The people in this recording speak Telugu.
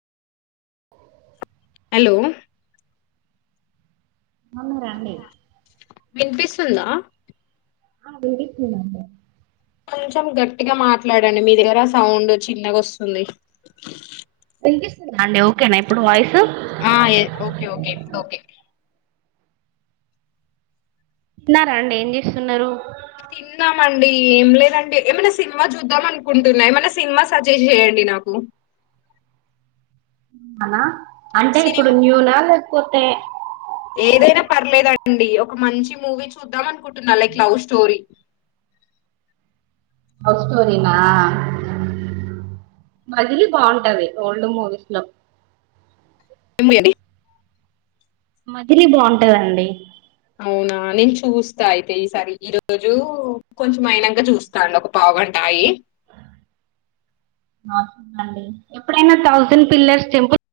హలో బాగున్నారా అండి వినిపిస్తుందా ఆ విన్పిస్థిండండి కొంచెం గట్టిగా మాట్లాడండి మీ దగ్గర సౌండ్ చిన్నగా వస్తుంది వినిపిస్తుందా అండి ఓకేన ఇప్పుడు వాయిస్ ఆ యే ఓకే ఓకే ఇప్పుడు ఓకే న్నారా అండి ఏం చేస్తున్నారు తిన్నామండి ఏం లేదండి ఏమైనా సినిమా చూద్దాం అనుకుంటున్నా ఏమైన్నా సినిమా సజెస్ట్ జేయండి నాకు అన అంటే ఇప్పుడు సినిమా న్యూనా లేకపోతే ఏదైనా పర్లేదండి ఒక మంచి మూవీ చూద్దాం అనుకుంటున్నా లైక్ లవ్ స్టోరీ లవ్ స్టోరినా మల్లీ బాహుబలి ఓల్డ్ మూవీస్ లో ఉమ్ ఏది మజిలీ బొంటదండి అవునా నేను చూస్తా అయితే ఈసారి ఈ రోజు కొంచెం ఐనంక చూస్తా అండి ఒక పావు గంట ఆగి ఆ అండి ఎప్పుడైనా థౌసండ్ పిల్లర్స్ టెంపుల్